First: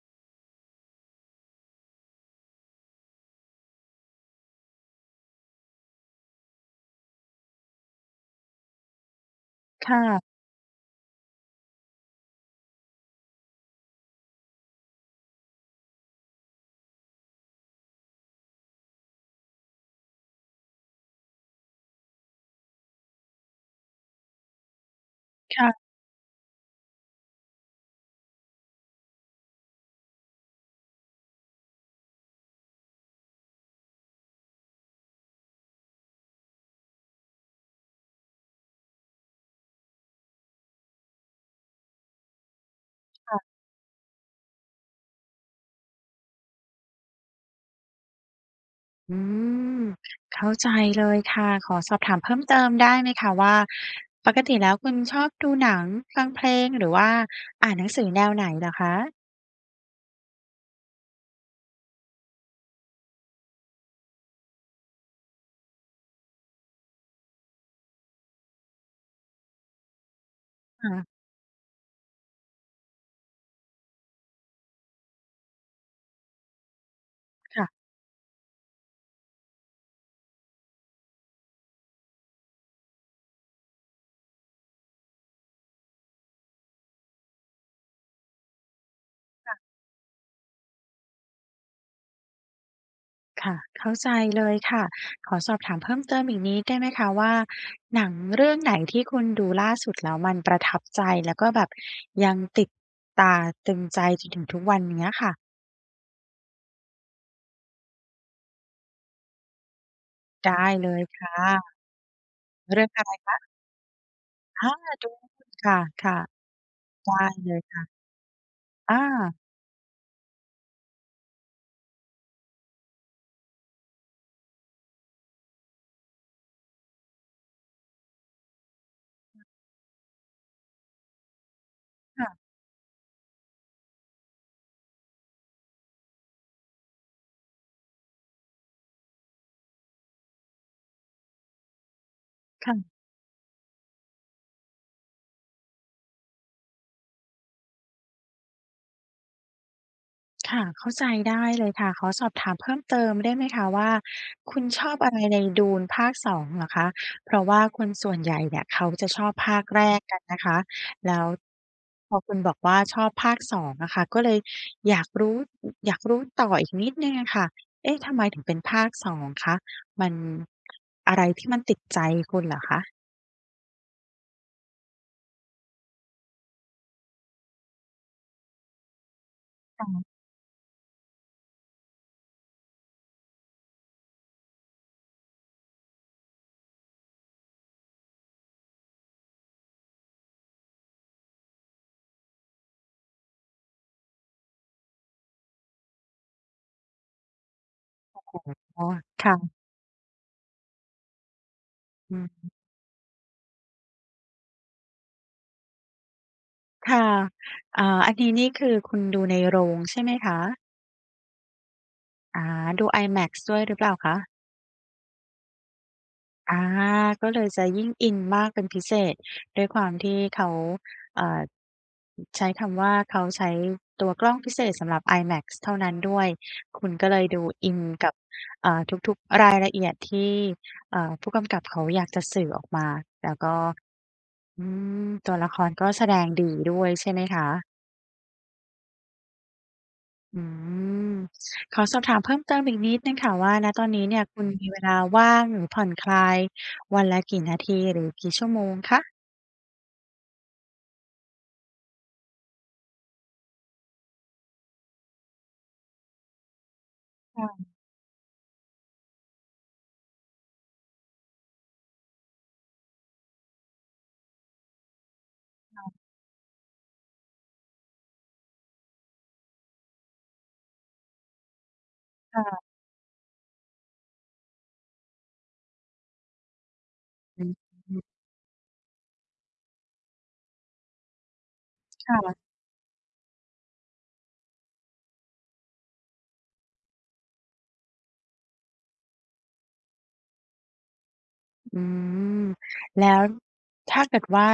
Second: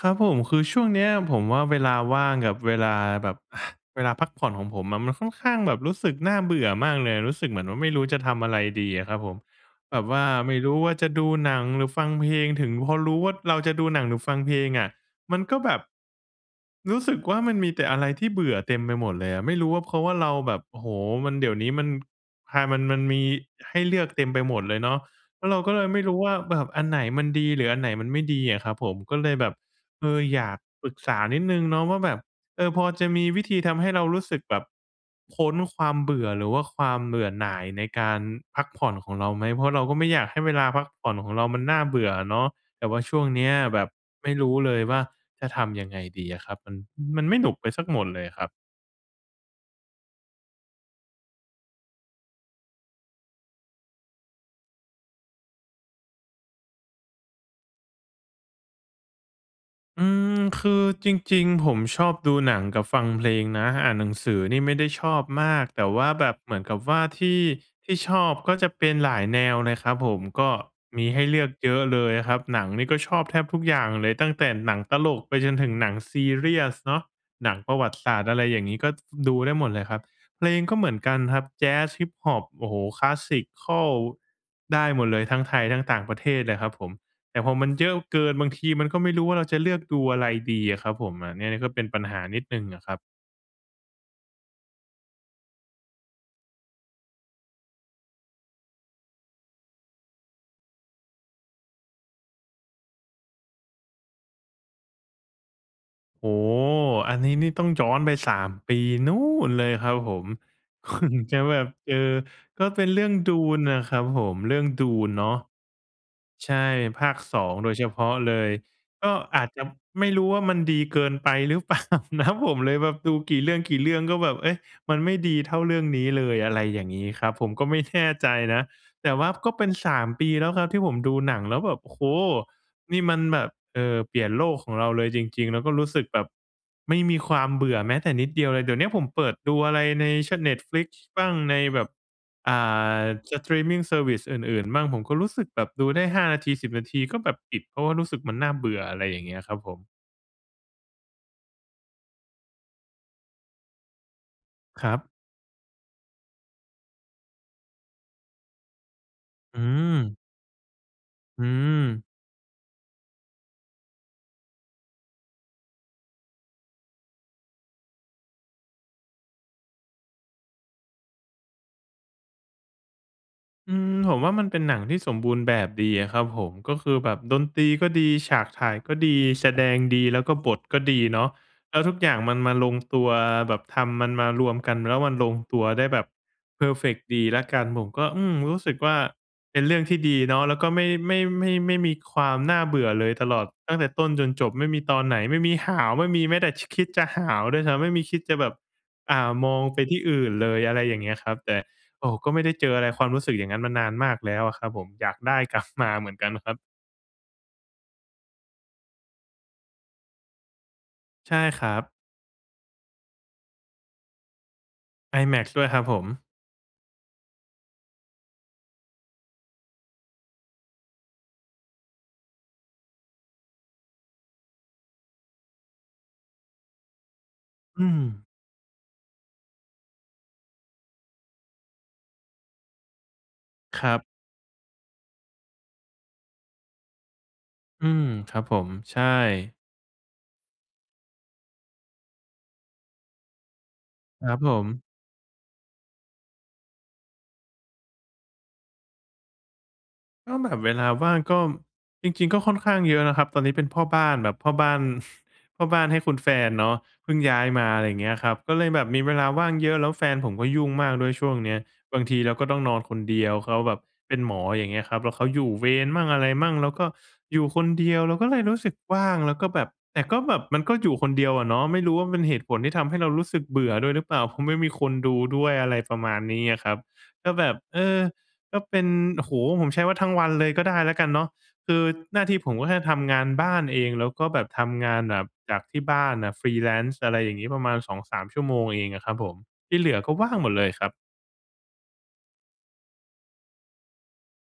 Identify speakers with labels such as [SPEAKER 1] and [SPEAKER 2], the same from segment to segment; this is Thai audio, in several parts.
[SPEAKER 1] ครับผม คือช่วงเนี้ยผมว่า เวลาว่างกับเวลาแบบ อะ เวลาพักผ่อนของผมอะ มันค่อนข้างแบบรู้สึกน่าเบื่อมากเลย รู้สึกเหมือนว่า ไม่รู้จะทำอะไรดีอะครับผม
[SPEAKER 2] ค
[SPEAKER 1] แบ
[SPEAKER 2] ่
[SPEAKER 1] บ
[SPEAKER 2] ะ
[SPEAKER 1] ว่าไม่รู้ว่า จะดูหนังหรือฟังเพลงถึง พอรู้ว่า เราจะดูหนังหรือฟังเพลงอะมันก็แบบ รู้สึกว่า มันมีแต่อะไรที่เบื่อเต็มไปหมดเลยอะ ไม่รู้ว่า เพราะว่าเราแบบ โอ้โฮ! มัน เดี๋ยวนี้มัน ฮา มัน มันมีให้เลือกเต็มไปหมดเลยเนาะ แล้วเ
[SPEAKER 2] ค
[SPEAKER 1] รา
[SPEAKER 2] ่
[SPEAKER 1] ก็
[SPEAKER 2] ะ
[SPEAKER 1] เลยไม่รู้ว่า แบบอันไหนมันดีหรืออันไหนมันไม่ดีอะครับผม ก็เลยแบบ เออ อยากปรึกษานิดหนึ่งเนาะว่า แบบ เออ พอจะมีวิธีทำให้เรารู้สึกแบบพ้นความเบื่อ หรือว่าความเบื่อหน่ายในการพักผ่อนของเราไหม? เพราะเราก็ไม่อยากให้เวลาพักผ่อนของเรามันน่าเบื่ออะเนาะ แต่ว่าช่วง
[SPEAKER 2] ค่
[SPEAKER 1] เ
[SPEAKER 2] ะ
[SPEAKER 1] นี้ยแบบไม่รู้เลยว่า จะทำยังไงดีอะครับ มัน มันไม่สนุกไปเสียหมดเลยอะครับ
[SPEAKER 2] อืม เข้าใจเลยค่ะ ขอสอบถามเพิ่มเติมได้ไหมคะ? ว่า ปกติแล้วคุณชอบดูหนัง ฟังเพลง หรือว่าอ่านหนังสือแนวไหนเหรอคะ?
[SPEAKER 1] อืม คือจริง ๆ ผมชอบดูหนังกับฟังเพลงนะ อ่านหนังสือนี่ไม่ได้ชอบมาก แต่ว่าแบบเหมือนกับว่าที่ ที่ชอบก็จะเป็นหลายแนวเลยครับผม ก็
[SPEAKER 2] ค่
[SPEAKER 1] มี
[SPEAKER 2] ะ
[SPEAKER 1] ให้เลือกเยอะเลยอะครับ หนังนี่ก็ชอบแทบทุกอย่างเลย ตั้งแต่หนังตลกไปจนถึงหนังซีเรียสเนาะ หนัง
[SPEAKER 2] ค่ะ
[SPEAKER 1] ประวัติศาสตร์ อะไรอย่างงี้ ก็ดูได้หมดเลยครับ เพลงก็เหมือนกันครับ แจซ Hiphop โอ้โฮ คลาสสิกคัล ได้หมดเลย ทั้งไทยทั้งต่างประเทศเลยครับผม แต่พอมันเยอะเกิน บางทีมันก็ไม่รู้ว่า เรา
[SPEAKER 2] ค
[SPEAKER 1] จ
[SPEAKER 2] ่ะ
[SPEAKER 1] ะเลือกดูอะไรดีอะครับผม แบบเนี้ยก็เป็นปัญหานิดหนึ่งอะครับ
[SPEAKER 2] ค่ะ เข้าใจเลยค่ะ ขอสอบถามเพิ่มเติมอีกนิดได้ไหมคะว่า หนังเรื่องไหนที่คุณดูล่าสุดแล้วมันประทับใจ แล้วก็แบบยังติดตาตรึงใจจนถึงทุกวันอย่างเงี้ยค่ะ?
[SPEAKER 1] โอ้โฮ! อันนี้นี่ต้องย้อนไป 3 ปี นู่นเลยครับผม
[SPEAKER 2] ได้เลยค่
[SPEAKER 1] จ
[SPEAKER 2] ะ
[SPEAKER 1] ะแบบ เออ ก็
[SPEAKER 2] เร
[SPEAKER 1] เป
[SPEAKER 2] ื
[SPEAKER 1] ็
[SPEAKER 2] ่อ
[SPEAKER 1] น
[SPEAKER 2] ง
[SPEAKER 1] เร
[SPEAKER 2] อ
[SPEAKER 1] ื
[SPEAKER 2] ะ
[SPEAKER 1] ่อ
[SPEAKER 2] ไร
[SPEAKER 1] ง
[SPEAKER 2] คะ?
[SPEAKER 1] Dune น่ะครับผม เรื่อ
[SPEAKER 2] อ
[SPEAKER 1] ง
[SPEAKER 2] า!
[SPEAKER 1] Dune
[SPEAKER 2] Dune
[SPEAKER 1] เนาะ
[SPEAKER 2] ค่ะ
[SPEAKER 1] ใช่ ภ
[SPEAKER 2] ๆ ได
[SPEAKER 1] า
[SPEAKER 2] ้
[SPEAKER 1] ค สอ
[SPEAKER 2] เล
[SPEAKER 1] ง
[SPEAKER 2] ย
[SPEAKER 1] โด
[SPEAKER 2] ค
[SPEAKER 1] ย
[SPEAKER 2] ่
[SPEAKER 1] เฉ
[SPEAKER 2] ะ
[SPEAKER 1] พาะเลย
[SPEAKER 2] อ
[SPEAKER 1] ก็
[SPEAKER 2] า
[SPEAKER 1] อาจจะไม่รู้ว่ามันดีเกินไปหรือ เปล่านะ ผมเลยแบบดูกี่เรื่อง ๆ ก็แบบ เอ๊ะ มันไม่ดีเท่าเรื่องนี้เลย อะไรอย่างงี้ครับ ผมก็ไม่ แน่ ใจนะ แต่ว่าก็เป็น 3 ปี แล้วนะที่ผมดูหนังแล้วแบบ โอ้โฮ
[SPEAKER 2] ค่ะ
[SPEAKER 1] นี่มันแบบ เอ่อ เปลี่ยนโลกของเราเลยจริง ๆ แล้วก็รู้สึกแบบไม่มีความเบื่อแม้แต่นิดเดียวเลย เดี๋ยวเนี้ยผมเปิดดูอะไรใน ช Netflix บ้าง ในแบบ อ่
[SPEAKER 2] ค่ะ
[SPEAKER 1] า สตรีมมิงเซอร์วิซ อื่น ๆ มั่ง ผมก็รู้สึกแบบดูได้ 5 นาที 10 นาที ก็แบบปิด เพราะว่ารู้สึกมันน่าเบื่อ อะไรอย่างเงี้ยครับผม
[SPEAKER 2] ค่ะ เข้าใจได้เลยค่ะ ขอสอบถามเพิ่มเติมได้ไหมคะว่า คุณช
[SPEAKER 1] คร
[SPEAKER 2] อ
[SPEAKER 1] ั
[SPEAKER 2] บ
[SPEAKER 1] บ
[SPEAKER 2] อะไรใน Dune ภาค 2 เหรอคะ? เพราะว่าคนส่วนใหญ่เนี่ยเขาจะชอบภ
[SPEAKER 1] อื
[SPEAKER 2] าคแรกก
[SPEAKER 1] ม
[SPEAKER 2] ันนะคะ แล้ว
[SPEAKER 1] อืม
[SPEAKER 2] พอคุณบอกว่าชอบภาค 2 นะคะ ก็เลยอยากรู้ อยากรู้ต่ออีกนิดหนึ่งอะค่ะ เอ๊ะ! ทำไมถึงเป็นภาค 2 คะ มัน อะไรที่มันติดใจคุณเหรอคะ?
[SPEAKER 1] อืม ผมว่ามันเป็นหนังที่สมบูรณ์แบบดีอะครับผม ก็คือแบบดนตรีก็ดี ฉากถ่ายก็ดี แสดง
[SPEAKER 2] ค่
[SPEAKER 1] ดี
[SPEAKER 2] ะ
[SPEAKER 1] แล้วก็บทก็ดีเนาะ แล้วทุกอย่างมันมาลงตัว แบบทำมันมารวมกัน แล้วมันลงตัวได้แบบเพอร์เฟกต์ดีแล้วกัน ผมก็ อืม รู้สึกว่า เป็นเรื่องที่ดีเนาะ แล้วก็ไม่ ไม่ ไม่ ไม่มีความน่าเบื่อเลย ตลอดตั้งแต่ต้นจนจบ ไม่มีตอนไหน ไม่มีหาว ไม่มีแม้แต่ ช คิดจะหาวด้วยซ้ำ ไม่มีคิ
[SPEAKER 2] โอ
[SPEAKER 1] ด
[SPEAKER 2] ้
[SPEAKER 1] จะแบบ
[SPEAKER 2] โฮ ค่ะ
[SPEAKER 1] อ่
[SPEAKER 2] ค
[SPEAKER 1] า
[SPEAKER 2] ่
[SPEAKER 1] ม
[SPEAKER 2] ะ
[SPEAKER 1] องไปที่อื่นเลย อะไรอย่างเงี้ยครับ แต่ โอ้!
[SPEAKER 2] อื
[SPEAKER 1] ก
[SPEAKER 2] อ
[SPEAKER 1] ็ไ
[SPEAKER 2] ฮ
[SPEAKER 1] ม่
[SPEAKER 2] ึ
[SPEAKER 1] ได้เจออะไร ความรู้สึกอย่างนั้นมานานมากแล้วอะครับผม อยากได้กลับมาเหมือนกันครับ
[SPEAKER 2] ค่ะ อ่า อันนี้นี่คือคุณดูในโรงใช่ไหมคะ?
[SPEAKER 1] ใช่ครับ
[SPEAKER 2] อา ดู IMAX ด้วยหรือเปล่าคะ?
[SPEAKER 1] IMAX ด้วยครับผม
[SPEAKER 2] อา ก็เลยจะยิ่งอินมากเป็นพิเศษ ด้วยความที่เขา อ่า อ ใช้คำว่า เขาใช้ตัวกล้องพิเศษสำหรับ IMAX เท่านั้นด้วย คุณก็เลยดูอิน
[SPEAKER 1] อื
[SPEAKER 2] กับ
[SPEAKER 1] ม
[SPEAKER 2] อ่า ทุก ๆ รายละเอียดที่ อ่า ผู้กำกับเขาอยากจะสื่อออกมา แล้วก็
[SPEAKER 1] ครับ
[SPEAKER 2] อืม ตัวละครก็แสดงดีด้วย ใช่ไหมคะ?
[SPEAKER 1] อืม ครับผม ใช่
[SPEAKER 2] อืม ขอสอบถามเพิ่มเติมอีกนิดหนึ่งค่ะว่า ณ ตอนนี้เนี่
[SPEAKER 1] ค
[SPEAKER 2] ย
[SPEAKER 1] รั
[SPEAKER 2] ค
[SPEAKER 1] บ
[SPEAKER 2] ุณ
[SPEAKER 1] ผ
[SPEAKER 2] มีเ
[SPEAKER 1] ม
[SPEAKER 2] วลาว่าง หรือผ่อนคลายวันละกี่นาที? หรือกี่ชั่วโมงคะ?
[SPEAKER 1] ก็แบบเวลาว่าง ก็ จริง ๆ ก็ค่อนข้างเยอะนะครับ ตอนนี้เป็นพ่อบ้านแบบพ่อบ้าน พ่อบ้านให้คุณแฟนเนาะ เพิ่งย้
[SPEAKER 2] ค
[SPEAKER 1] า
[SPEAKER 2] ่
[SPEAKER 1] ยม
[SPEAKER 2] ะ
[SPEAKER 1] า อะไรอย่างเงี้ยครับ ก็เลยแบบมีเวลาว่างเยอะ แล้วแฟนผมก็ยุ่งมากด้วยช่วงเนี้ย บางทีเราก็ต้องนอนคนเดียว เขาแบบเป็นหมอ อย่างเงี้ยครับ แล้วเขาอยู่เว
[SPEAKER 2] ค่
[SPEAKER 1] ร
[SPEAKER 2] ะ
[SPEAKER 1] มั่งอะไรมั่ง เราก็อยู่คนเดียว เราก็เลยรู้สึกว่าง แล้วก็แบบ แต่ก็แบบ มันก็อยู่คนเดียวอะเนาะ ไม่รู้ว่าเป็นเห
[SPEAKER 2] ค่
[SPEAKER 1] ตุผล
[SPEAKER 2] ะ
[SPEAKER 1] ที่ทำให้เรารู้สึกเบื่อด้วยหรือเปล่า เพราะไม่มีคนดูด้วย อะไรประมาณนี้อะครับ ก็
[SPEAKER 2] อ
[SPEAKER 1] แ
[SPEAKER 2] ื
[SPEAKER 1] บ
[SPEAKER 2] อ
[SPEAKER 1] บ เอ
[SPEAKER 2] ฮ
[SPEAKER 1] อ
[SPEAKER 2] ึ
[SPEAKER 1] ก็เป็น โอ้โฮ ผมใช้ว่าทั้งวันเลยก็ได้แล้วกันเนาะ คือ
[SPEAKER 2] ค่
[SPEAKER 1] หน้าที
[SPEAKER 2] ะ
[SPEAKER 1] ่ผมก็แค่ทำงานบ้านเอง แล้วก็แบบทำงานแบบจากที่บ้านอะ Freelance อะไรอย่างงี้ ประมาณ 2-3 ชั่วโมงเองอะครับผม ที่เหลือก็ว่างหมดเลยครับ
[SPEAKER 2] อืม แล้ว ถ้าเกิดว่า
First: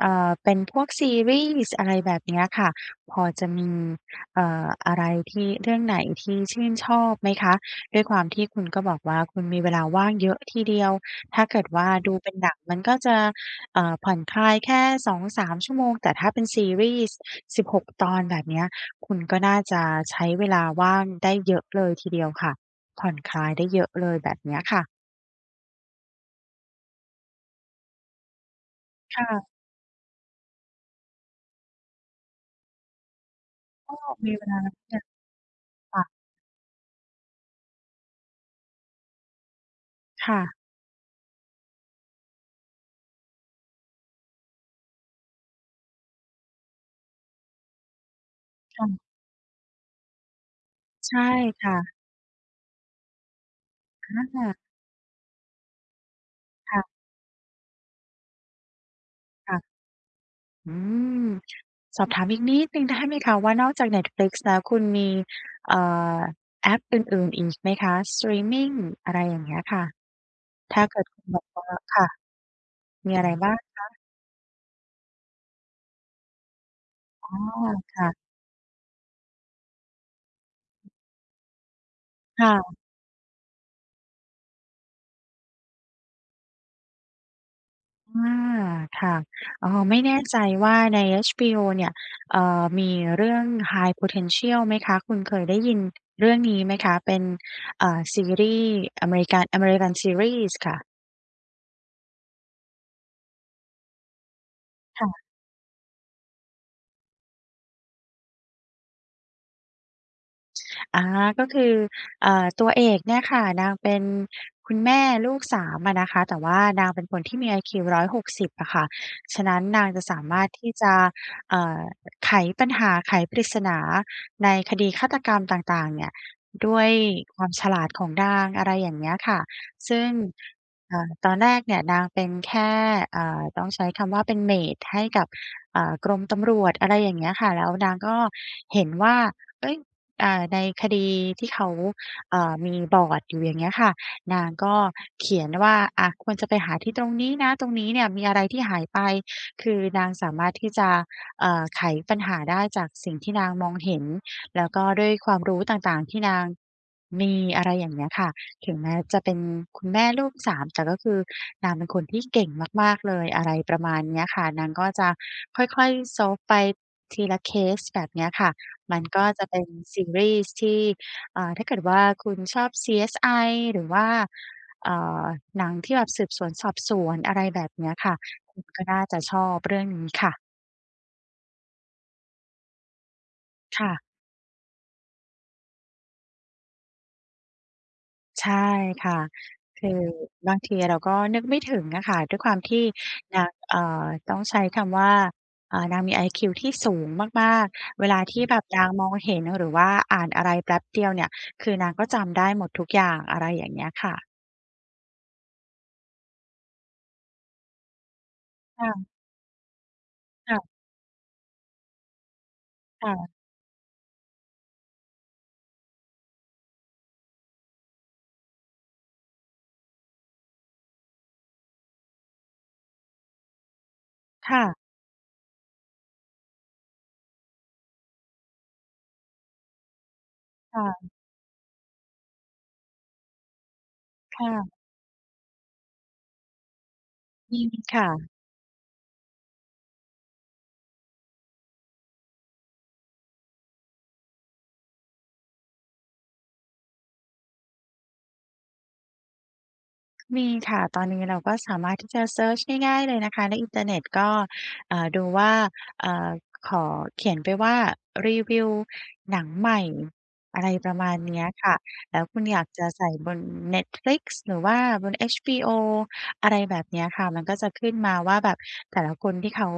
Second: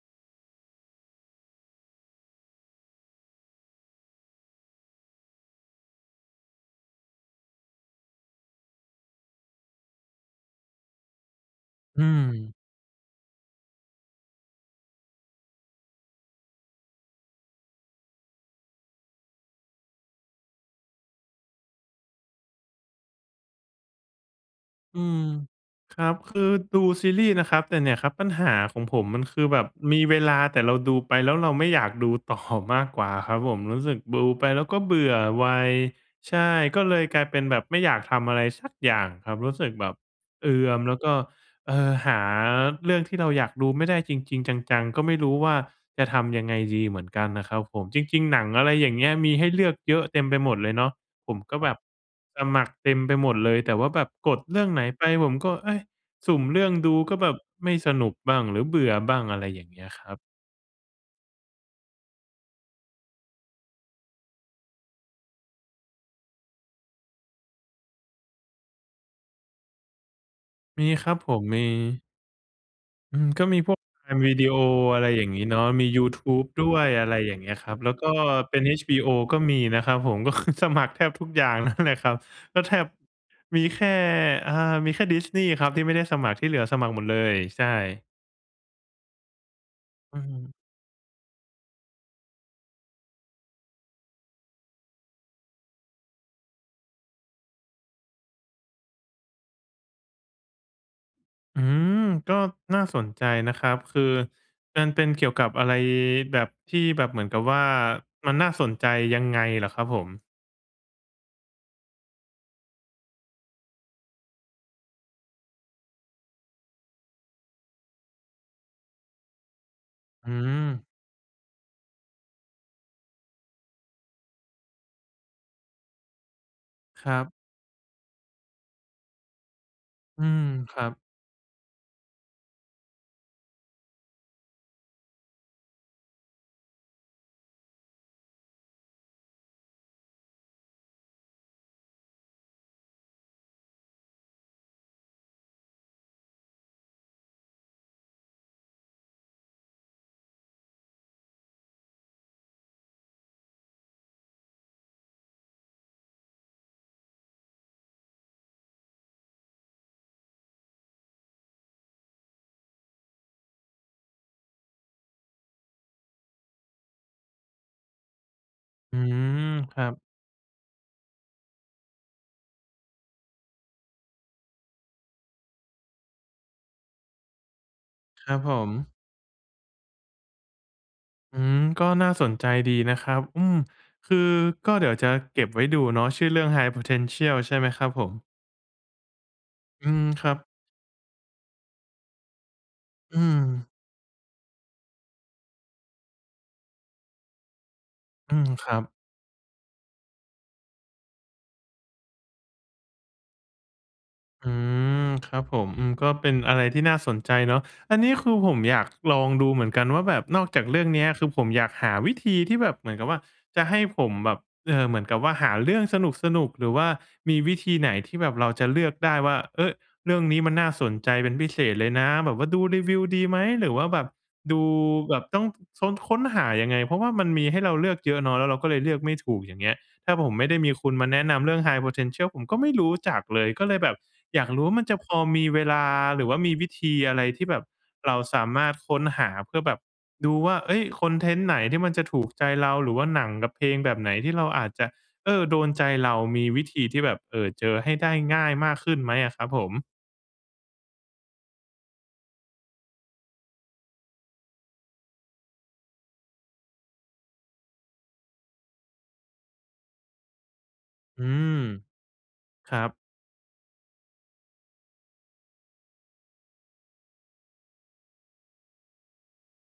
[SPEAKER 2] เอ่อ เป็นพวกซีรีส์ อะไรแบบเนี้ยค่ะ พอจะมี เอ่อ อะไรที่ เรื่องไหนที่ชื่นชอบไหมคะ? ด้วยความที่คุณก็บอกว่าคุณมีเวลาว่างเยอะทีเดียว ถ้าเกิดว่า
[SPEAKER 1] อื
[SPEAKER 2] ดูเป็นหนั
[SPEAKER 1] ม
[SPEAKER 2] งมันก็จะ เอ่อ ผ่อนคลายแค่ 2-3 ชั่วโมง แต่ถ้าเป็นซีรีส์ 16 ตอนแบบเนี้ย คุณก็น่าจะใช้เวลาว่างได้เยอะเลยทีเดียวค่ะ ผ่อนคลายได้เยอะเลยแบบเนี้ยค่ะ
[SPEAKER 1] อืม ครับ คือดูซีรีส์นะครับ แต่เนี่ยครับปัญหาของผม
[SPEAKER 2] ค
[SPEAKER 1] มัน
[SPEAKER 2] ่
[SPEAKER 1] คื
[SPEAKER 2] ะ
[SPEAKER 1] อแบบมีเวลา แต่เราดูไปแล้วเราไม่อยากดู ต่อ มากกว่าครับผม รู้
[SPEAKER 2] เข
[SPEAKER 1] ส
[SPEAKER 2] ้
[SPEAKER 1] ึ
[SPEAKER 2] า
[SPEAKER 1] ก
[SPEAKER 2] ออ
[SPEAKER 1] ด
[SPEAKER 2] ก
[SPEAKER 1] ู
[SPEAKER 2] มีเ
[SPEAKER 1] ไ
[SPEAKER 2] ว
[SPEAKER 1] ป
[SPEAKER 2] ลา
[SPEAKER 1] แล้ว
[SPEAKER 2] นะ
[SPEAKER 1] ก็เ
[SPEAKER 2] เ
[SPEAKER 1] บ
[SPEAKER 2] นี้
[SPEAKER 1] ื
[SPEAKER 2] ย
[SPEAKER 1] ่อไว
[SPEAKER 2] ค่ะ
[SPEAKER 1] ใช่ ก็เลยกลายเป็นแบบไม่อยากทำอะไรสักอย่างครับ รู้สึกแบบ
[SPEAKER 2] ค่
[SPEAKER 1] เอ
[SPEAKER 2] ะ
[SPEAKER 1] ือม แล้วก็ เออ หาเรื่องที่เราอยากดูไม่ได้จริง ๆ จัง ๆ ก็ไม่รู้ว่า จะทำยังไงดีเหมือนกันน่ะครับผม จริง ๆ หนัง อะไร
[SPEAKER 2] ค
[SPEAKER 1] อ
[SPEAKER 2] ่
[SPEAKER 1] ย่า
[SPEAKER 2] ะ
[SPEAKER 1] งเงี้ย มีให้เลือกเยอะเต็มไปหมดเลยเนาะ
[SPEAKER 2] ใช่
[SPEAKER 1] ผมก็
[SPEAKER 2] ค
[SPEAKER 1] แบ
[SPEAKER 2] ่
[SPEAKER 1] บ
[SPEAKER 2] ะ
[SPEAKER 1] สมัครเต็มไปหมดเลย แต่ว่าแบ
[SPEAKER 2] อ
[SPEAKER 1] บ
[SPEAKER 2] า
[SPEAKER 1] ก
[SPEAKER 2] ค
[SPEAKER 1] ด
[SPEAKER 2] ่
[SPEAKER 1] เ
[SPEAKER 2] ะ
[SPEAKER 1] รื่องไหนไปผมก็ เฮ่ย สุ่มเรื่อง
[SPEAKER 2] ค่ะ
[SPEAKER 1] ดูก็แบบไม่สนุกบ้าง หรือเบื่อบ้าง อะไร
[SPEAKER 2] ค่
[SPEAKER 1] อ
[SPEAKER 2] ะ
[SPEAKER 1] ย่างเงี้ยครับ
[SPEAKER 2] อืม สอบถามอีกนิดหนึ่ง ได้ ไหมคะว่า นอกจาก Netflix แล้วคุณมี เอ่อ แอปอื่น ๆ อีกไหมคะ สตรีมมิง อะไรอย่างเงี้ยค่ะ? ถ้
[SPEAKER 1] ม
[SPEAKER 2] า
[SPEAKER 1] ี
[SPEAKER 2] เกิ
[SPEAKER 1] ค
[SPEAKER 2] ด
[SPEAKER 1] รั
[SPEAKER 2] ค
[SPEAKER 1] บ
[SPEAKER 2] ุณ
[SPEAKER 1] ผ
[SPEAKER 2] แบ
[SPEAKER 1] ม
[SPEAKER 2] บ
[SPEAKER 1] ม
[SPEAKER 2] ว
[SPEAKER 1] ี
[SPEAKER 2] ่า ค่ะ มี
[SPEAKER 1] อื
[SPEAKER 2] อะ
[SPEAKER 1] ม
[SPEAKER 2] ไร
[SPEAKER 1] ก็
[SPEAKER 2] บ้า
[SPEAKER 1] ม
[SPEAKER 2] ง
[SPEAKER 1] ีพว
[SPEAKER 2] ค
[SPEAKER 1] ก
[SPEAKER 2] ะ?
[SPEAKER 1] Prime Video อะไรอย่างงี้เนาะ มียูทูบด้วย อะไร
[SPEAKER 2] อ๋
[SPEAKER 1] อย
[SPEAKER 2] อ
[SPEAKER 1] ่างเงี้ยครับ แล้ว
[SPEAKER 2] ค
[SPEAKER 1] ก
[SPEAKER 2] ่
[SPEAKER 1] ็
[SPEAKER 2] ะ
[SPEAKER 1] เป็น HBO ก็มีนะครับผม ก็คือสมัครแทบทุกอย่างนั่นแหละครับ
[SPEAKER 2] ค่
[SPEAKER 1] ก็แท
[SPEAKER 2] ะ
[SPEAKER 1] บ มีแค่ อา มีแค่ Disney ครับที่ไม่ได้สมัคร ที่เหลือสมัครหมดเลย ใช่
[SPEAKER 2] อา ค่ะ อ้อ ไม่แน
[SPEAKER 1] อื
[SPEAKER 2] ่ใจ
[SPEAKER 1] ม
[SPEAKER 2] ว่า ใน HBO เนี่ย เอ่อ มีเรื่อง High Potential ไหมคะ? คุณเคยได้ยินเรื่องนี้ไหมคะ? เป็น เอ่อ ซีรีส์อเมริกัน อเมริกันซีรีส์ค่ะ
[SPEAKER 1] อืม ก็น่าสนใจนะครับ คือมันเป
[SPEAKER 2] ค
[SPEAKER 1] ็
[SPEAKER 2] ่
[SPEAKER 1] นเก
[SPEAKER 2] ะ
[SPEAKER 1] ี่ยวกับอะไร แบบที่ แบบเหมือนกับว่า มันน่าสนใจยังไงเหรอครับผม?
[SPEAKER 2] อา ก็คือ อ่า ตัวเอกเนี่ยค่ะ นางเป็นคุณแม่ลูก 3 อะนะคะ แต่ว่านางเป็นคนที่มีไอคิว 160 อะค่ะ ฉะนั้นนางจะสา
[SPEAKER 1] อื
[SPEAKER 2] มารถที่
[SPEAKER 1] ม
[SPEAKER 2] จะ เอ่อ ไขปัญหา ไขปริศนาในคดีฆาตกรรมต่าง ๆ เนี่ย ด้วย
[SPEAKER 1] ครับ
[SPEAKER 2] ความฉลาดของนาง อะไรอย่างเงี้ยค่ะ ซึ่ง
[SPEAKER 1] อืม ครั
[SPEAKER 2] อ
[SPEAKER 1] บ
[SPEAKER 2] ่า ตอนแรกเนี่ยนางเป็นแค่ อ่า ต้องใช้คำว่าเป็นเมตให้กับ เอ่อ กรมตำรวจ อะไรอย่างเงี้ยค่ะ แล้วนางก็เห็นว่า เอ๊ย อ่า ในคดีที่เขา อ่า มีบอร์ดอยู่ อย่างเงี้ยค่ะ นางก็เขียนว่า อะ ควรจะไปหาที่ตรงนี้นะ ตรงนี้เนี่ยมีอะไรที่หายไป คือนางสามารถที่จะ เอ่อ ไขปัญหาได้จากสิ่งที่นางมองเห็น แล้วก็ด้วยความรู้ต่าง ๆ ที่นางมี อะไรอย่างเงี้ยค่ะ ถึงแม้จะเป็นคุณแม่ลูก 3 แต่ก็คือนางเป็นคนที่เก่งมาก ๆ เลย อะไรประมาณเนี้ยค่ะ นางก็จะค่อย ๆ solve ไปทีละเคสแบบเนี้ยค่ะ ม
[SPEAKER 1] อื
[SPEAKER 2] ันก็
[SPEAKER 1] ม
[SPEAKER 2] จะเป็น
[SPEAKER 1] ครั
[SPEAKER 2] ซ
[SPEAKER 1] บ
[SPEAKER 2] ีรีส์ที่ อ่า ถ้าเกิดว่าคุณชอบ CSI หรือว่า เอ่อ หนังที่แบบสืบสวนสอบสวน อะไรแบบเนี้ยค่ะ
[SPEAKER 1] ครับผ
[SPEAKER 2] คุณ
[SPEAKER 1] ม
[SPEAKER 2] ก็น่าจะชอบเรื่องนี้ค่ะ
[SPEAKER 1] อืม ก็น่าสนใจดีนะครับ อืม
[SPEAKER 2] ค่ะ
[SPEAKER 1] คือก็เดี๋ยวจะเก็บไว้ดูเนาะ ชื่อเรื่อง "High Potential" ใช่ไหมครับผม?
[SPEAKER 2] ใช่ค่ะ ค
[SPEAKER 1] อื
[SPEAKER 2] ื
[SPEAKER 1] ม
[SPEAKER 2] อ
[SPEAKER 1] ครับ
[SPEAKER 2] บางทีเราก็นึกไม่ถึงอะค่ะ ด้วยความที่
[SPEAKER 1] อื
[SPEAKER 2] นาง
[SPEAKER 1] ม
[SPEAKER 2] เอ่อ ต้องใช้คำว่า อ่า นางมีไอคิวที่สูงมาก ๆ เวลา
[SPEAKER 1] อ
[SPEAKER 2] ท
[SPEAKER 1] ื
[SPEAKER 2] ี่
[SPEAKER 1] ม
[SPEAKER 2] แบบ
[SPEAKER 1] ครั
[SPEAKER 2] น
[SPEAKER 1] บ
[SPEAKER 2] างมองเห็น หรือว่าอ่านอะไรแป๊บเดียวเนี่ย คือนางก็จำได้หมดทุกอย่าง อะไรอย่างเงี้ยค่ะ
[SPEAKER 1] อืม ครับผม อือ ก็เป็นอะไรที่น่าสนใจเนาะ อันนี้คือผมอย
[SPEAKER 2] ค
[SPEAKER 1] าก
[SPEAKER 2] ่ะ
[SPEAKER 1] ลองดูเหมือนกันว่าแบบนอก
[SPEAKER 2] ค่
[SPEAKER 1] จา
[SPEAKER 2] ะ
[SPEAKER 1] กเรื่องเนี้ย คือผมอยากหาวิธีที่แบบเหมือน
[SPEAKER 2] ค
[SPEAKER 1] กับ
[SPEAKER 2] ่
[SPEAKER 1] ว่า
[SPEAKER 2] ะ
[SPEAKER 1] จะให้ผมแบบ เอ่อ เหมือนกับว่า หาเรื่องสนุก ๆ หรือว่ามีวิธีไหนที่แบบเราจะเลือกได้ว่า เฮ้ย เรื่องนี้มันน่าสนใจเป็นพิเศษเลยนะ แบบว่าดูรีวิวดีไหม หรือว่าแบบ
[SPEAKER 2] ค
[SPEAKER 1] ด
[SPEAKER 2] ่
[SPEAKER 1] ู
[SPEAKER 2] ะ
[SPEAKER 1] แบบต้อง ต้องค้นหายังไง เพราะว่า มันมีให้เราเลือกเยอะเนาะ แล้วเราก็เลยเลือกไม่ถูกอย่างเงี้ย ถ้าผมไม่ได้มี
[SPEAKER 2] ใช
[SPEAKER 1] คุณม
[SPEAKER 2] ่
[SPEAKER 1] าแนะนำเรื่อง "High Potential" ผมก็ไม่รู้จักเลย ก็เลยแบบ
[SPEAKER 2] ค
[SPEAKER 1] อยา
[SPEAKER 2] ่
[SPEAKER 1] กรู้
[SPEAKER 2] ะ
[SPEAKER 1] ว่า มันจะพอมีเวลา หรือว่ามีวิธีอะไรที่แ
[SPEAKER 2] อ
[SPEAKER 1] บ
[SPEAKER 2] ื
[SPEAKER 1] บ
[SPEAKER 2] ม ค่
[SPEAKER 1] เรา
[SPEAKER 2] ะ
[SPEAKER 1] สามารถค้นหาเพื่อแบบดูว่า เฮ้ย คอนเทนต์ไหนที่มันจะถูกใจเรา หรือว่าหนังกับเพลงแบบไหน ที่เราอาจจะ เออ โดนใจเรามีวิธีที่แบบ เอ่อ เจอให้ได้ง่ายมากขึ้นไหมอะครับผม?
[SPEAKER 2] มีค่ะ ตอนนี้เราก็สามารถที่จะเซิร์ชง่าย ๆ เลยนะคะ ในอินเทอร์เน็ตก็ อ่า ดูว่า อ่า ขอเขียนไปว่า รีวิวหนังใหม่ อะไรประมาณ
[SPEAKER 1] อื
[SPEAKER 2] เนี้ย
[SPEAKER 1] อ
[SPEAKER 2] ค่ะ แล้วคุณอยาก
[SPEAKER 1] คร
[SPEAKER 2] จ
[SPEAKER 1] ั
[SPEAKER 2] ะ
[SPEAKER 1] บ
[SPEAKER 2] ใส่บน Netflix หรือว่าบน HBO อะไรแบบเนี้ยค่ะ มันก็จะขึ้นมาว่า แบบแต่ละคนที่เขา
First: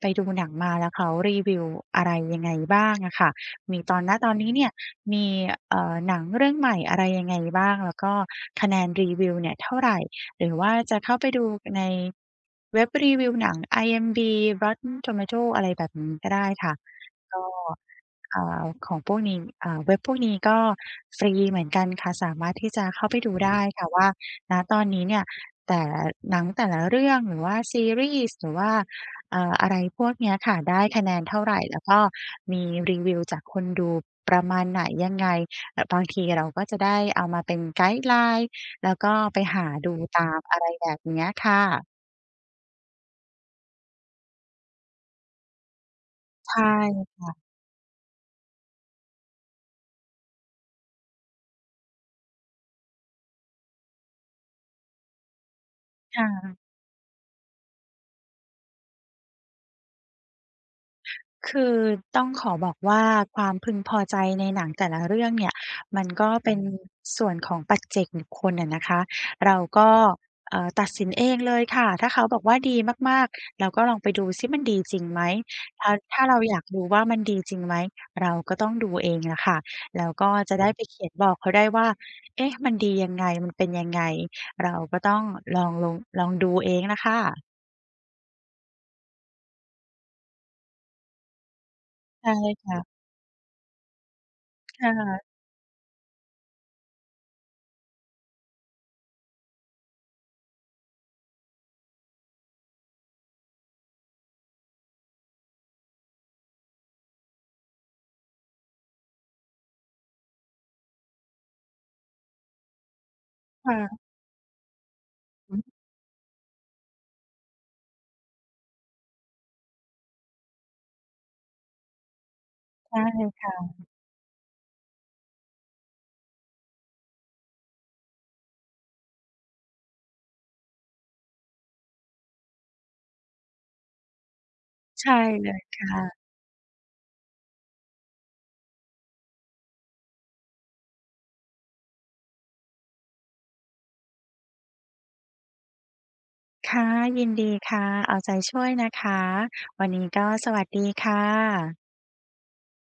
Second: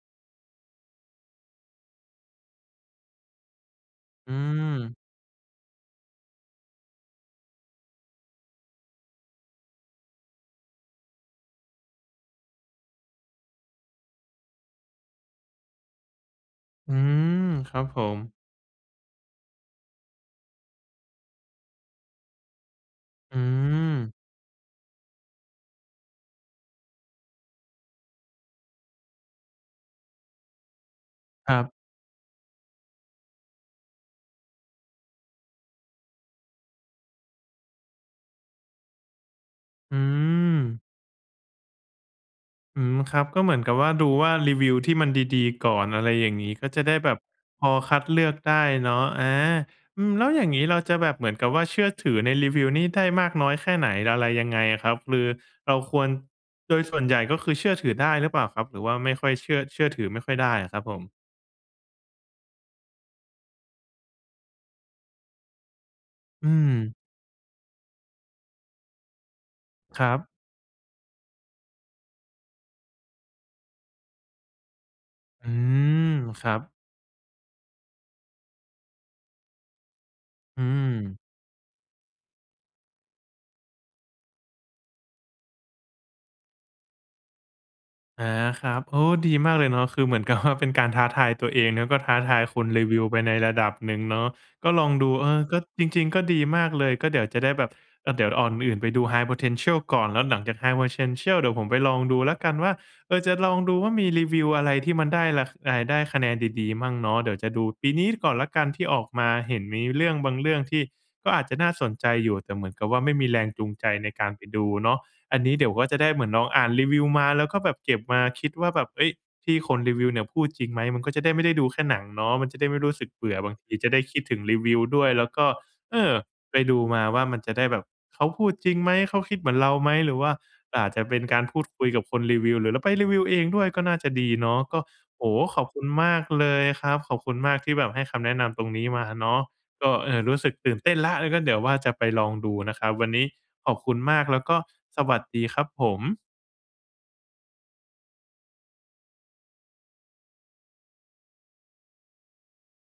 [SPEAKER 2] ไปดูหนังมา แล้วเขารีวิวอะไรยังไงบ้าง? อะค่ะ มีตอน ณ ต
[SPEAKER 1] อื
[SPEAKER 2] อนนี้เนี่ย
[SPEAKER 1] อ
[SPEAKER 2] มี เอ่อ หนังเรื่องใหม่ อะไรยังไงบ้าง? แล้วก็คะแนนรีวิวเนี่ยเท่าไร? หรือว่าจะเข้าไปดู ป ใน เว็บรีวิวหนัง IMDb Rotten tomatoes อะไรแบบนี้ก็ได้ค่ะ
[SPEAKER 1] อืม
[SPEAKER 2] ก็
[SPEAKER 1] ครับผม
[SPEAKER 2] อ่า ของพวกนี้ อ่า เว็บพวกนี้ก็ฟรีเหมือนกันค่ะ สามารถที่จะเข้าไปดู
[SPEAKER 1] อื
[SPEAKER 2] ได้ค่ะว่า
[SPEAKER 1] อ
[SPEAKER 2] ณ ตอนนี้เนี่ย แต่ หนังแต่ละเรื่อง หรือว่าซีรีส์ หรือว่า เอ่อ อะไรพวกเนี้ยค่ะ ได้คะแนนเท่า
[SPEAKER 1] ค
[SPEAKER 2] ไ
[SPEAKER 1] ร
[SPEAKER 2] ร?
[SPEAKER 1] ับ
[SPEAKER 2] แล้วก็มีรีวิวจากคนดูประมาณไหนยังไง? แบบบางทีเราก็จะได้เอามาเป็น guideline แล้วก็ไปหาด
[SPEAKER 1] อื
[SPEAKER 2] ูตาม อะไร
[SPEAKER 1] อ
[SPEAKER 2] แบบเนี้ยค่ะ
[SPEAKER 1] อืม ครับ ก็เหมือนกับว่า ดูว่ารีวิวที่มันดี ๆ ก่อน อะไรอย่างงี
[SPEAKER 2] ใ
[SPEAKER 1] ้
[SPEAKER 2] ช่
[SPEAKER 1] ก็จะได้แบบ
[SPEAKER 2] ค่ะ
[SPEAKER 1] พอคัดเลือกได้เนาะ อา อืม แล้วอย่างงี้ เราจะแบบเหมือนกับว่า เชื่อถือในรีวิวนี้ได้มากน้อยแค่ไหน อะไรยังไงอะครับ? คือเราควร
[SPEAKER 2] ค่ะ
[SPEAKER 1] โดยส่วนใหญ่ก็คือเชื่อถือได้หรือเปล่าครับ? หรือว่าไม่ค่อยเชื่อ เชื่อถือไม่ค่อยได้อะครับผม
[SPEAKER 2] คือ ต้องขอบอกว่า ความพึงพอใจในหนังแต่ละเรื่องเนี่ยมันก็
[SPEAKER 1] อื
[SPEAKER 2] เป็น
[SPEAKER 1] ม
[SPEAKER 2] ส่วนของปัจเจกบุคคลอะนะคะ เราก็
[SPEAKER 1] ครับ
[SPEAKER 2] เอ่อ ตัดสินเองเลยค่ะ ถ้าเขาบอกว่า ดีมาก ๆ เราก็ลองไปดูซิ มันดีจริงไหม?
[SPEAKER 1] อื
[SPEAKER 2] ถ้า
[SPEAKER 1] ม
[SPEAKER 2] ถ้าเรา
[SPEAKER 1] ครั
[SPEAKER 2] อยา
[SPEAKER 1] บ
[SPEAKER 2] กดูว่า มันดีจริงไหม เราก็ต้องดูเองแหละค่ะ แล้วก็จะ
[SPEAKER 1] อื
[SPEAKER 2] ได้ไปเขียน
[SPEAKER 1] ม
[SPEAKER 2] บอกเขาได้ว่า เอ๊ะ มันดียังไง? มันเป็นยังไง? เราก็ต้องลอง ลง ลองดูเองน่ะค่ะ
[SPEAKER 1] อา ครับ โอ้ ดีมากเลยเนาะ คือเหมือนกับ ว่า เป็นการท้าทายตัวเอง แล้วก็ท้า
[SPEAKER 2] ใช
[SPEAKER 1] ท
[SPEAKER 2] ่
[SPEAKER 1] ายค
[SPEAKER 2] ค
[SPEAKER 1] น
[SPEAKER 2] ่
[SPEAKER 1] ร
[SPEAKER 2] ะ
[SPEAKER 1] ีวิวไปในระดับหนึ่งเนาะ ก็ล
[SPEAKER 2] ค
[SPEAKER 1] อ
[SPEAKER 2] ่
[SPEAKER 1] งดู
[SPEAKER 2] ะ
[SPEAKER 1] เออ ก็ จริง ๆ ก็ดีมากเลย ก็เดี๋ยวจะได้แบบ ก็เดี๋ยวเอาอันอื่นไปดู High Potential ก่อน แล้วหลังจาก High Potential เดี๋ยวผมไปลองดูแล้วกันว่า เออ จะลองดูว่า มีรีวิวอะไรที่มันได้รา ค อ่าย ได้คะแนนดี ๆ มั่งเนาะ เดี๋ยวจะดูปีนี้ก่อนแล้วกันที่ออกมา เห็นมีเรื่องบางเรื่องที่ก็อาจจะน่าสนใจอยู่ แต่เหมือนกับว่า ไม่มีแรงจู
[SPEAKER 2] ค
[SPEAKER 1] ง
[SPEAKER 2] ่
[SPEAKER 1] ใจ
[SPEAKER 2] ะ
[SPEAKER 1] ในการไปดูเนาะ อันน
[SPEAKER 2] อ
[SPEAKER 1] ี้เ
[SPEAKER 2] ืม
[SPEAKER 1] ดี๋ยวก็จะได้เหมือนลองอ่านรีวิวมา แล้วก็แบบเก็บมาคิดว่า แบบ เฮ้ย ที่คนรีวิวเนี่ยพูดจริงไหม? มันก็จะได้ไม่ได้ดูแค่หนังเนาะ มันจะได้ไม่รู้
[SPEAKER 2] ใช
[SPEAKER 1] ส
[SPEAKER 2] ่
[SPEAKER 1] ึกเบื่อ
[SPEAKER 2] ค
[SPEAKER 1] บ
[SPEAKER 2] ่
[SPEAKER 1] างทีจ
[SPEAKER 2] ะ
[SPEAKER 1] ะได้คิดถึงรีวิวด้วย แล้วก็ เออ ไปดูมาว่า มันจะได้แบบเขาพูดจริงไหม? เขาคิดเหมือนเราไหม? หรือว่าอาจจะเป็นการพูดคุยกับคนรีวิว หรือเราไปรีวิวเองด้วยก็น่าจะดีเนาะ ก็
[SPEAKER 2] ใช่
[SPEAKER 1] โอ้โฮ
[SPEAKER 2] เล
[SPEAKER 1] ข
[SPEAKER 2] ย
[SPEAKER 1] อบค
[SPEAKER 2] ค
[SPEAKER 1] ุณ
[SPEAKER 2] ่
[SPEAKER 1] ม
[SPEAKER 2] ะ
[SPEAKER 1] ากเลยครับ ขอบคุณมากที่แบบให้คำแนะนำตรงนี้มาเนาะ ก็ เอ่อ รู้สึกตื่นเต้นแล้ว เออ ก็เดี๋ยวว่า จะไปลองดูนะครับ วันนี้ขอบคุณมากแล้วก็สวัสดีครับผม
[SPEAKER 2] ค่ะ ยินดีค่ะ เอาใจช่วยนะคะ วันนี้ก็สวัสดีค่ะ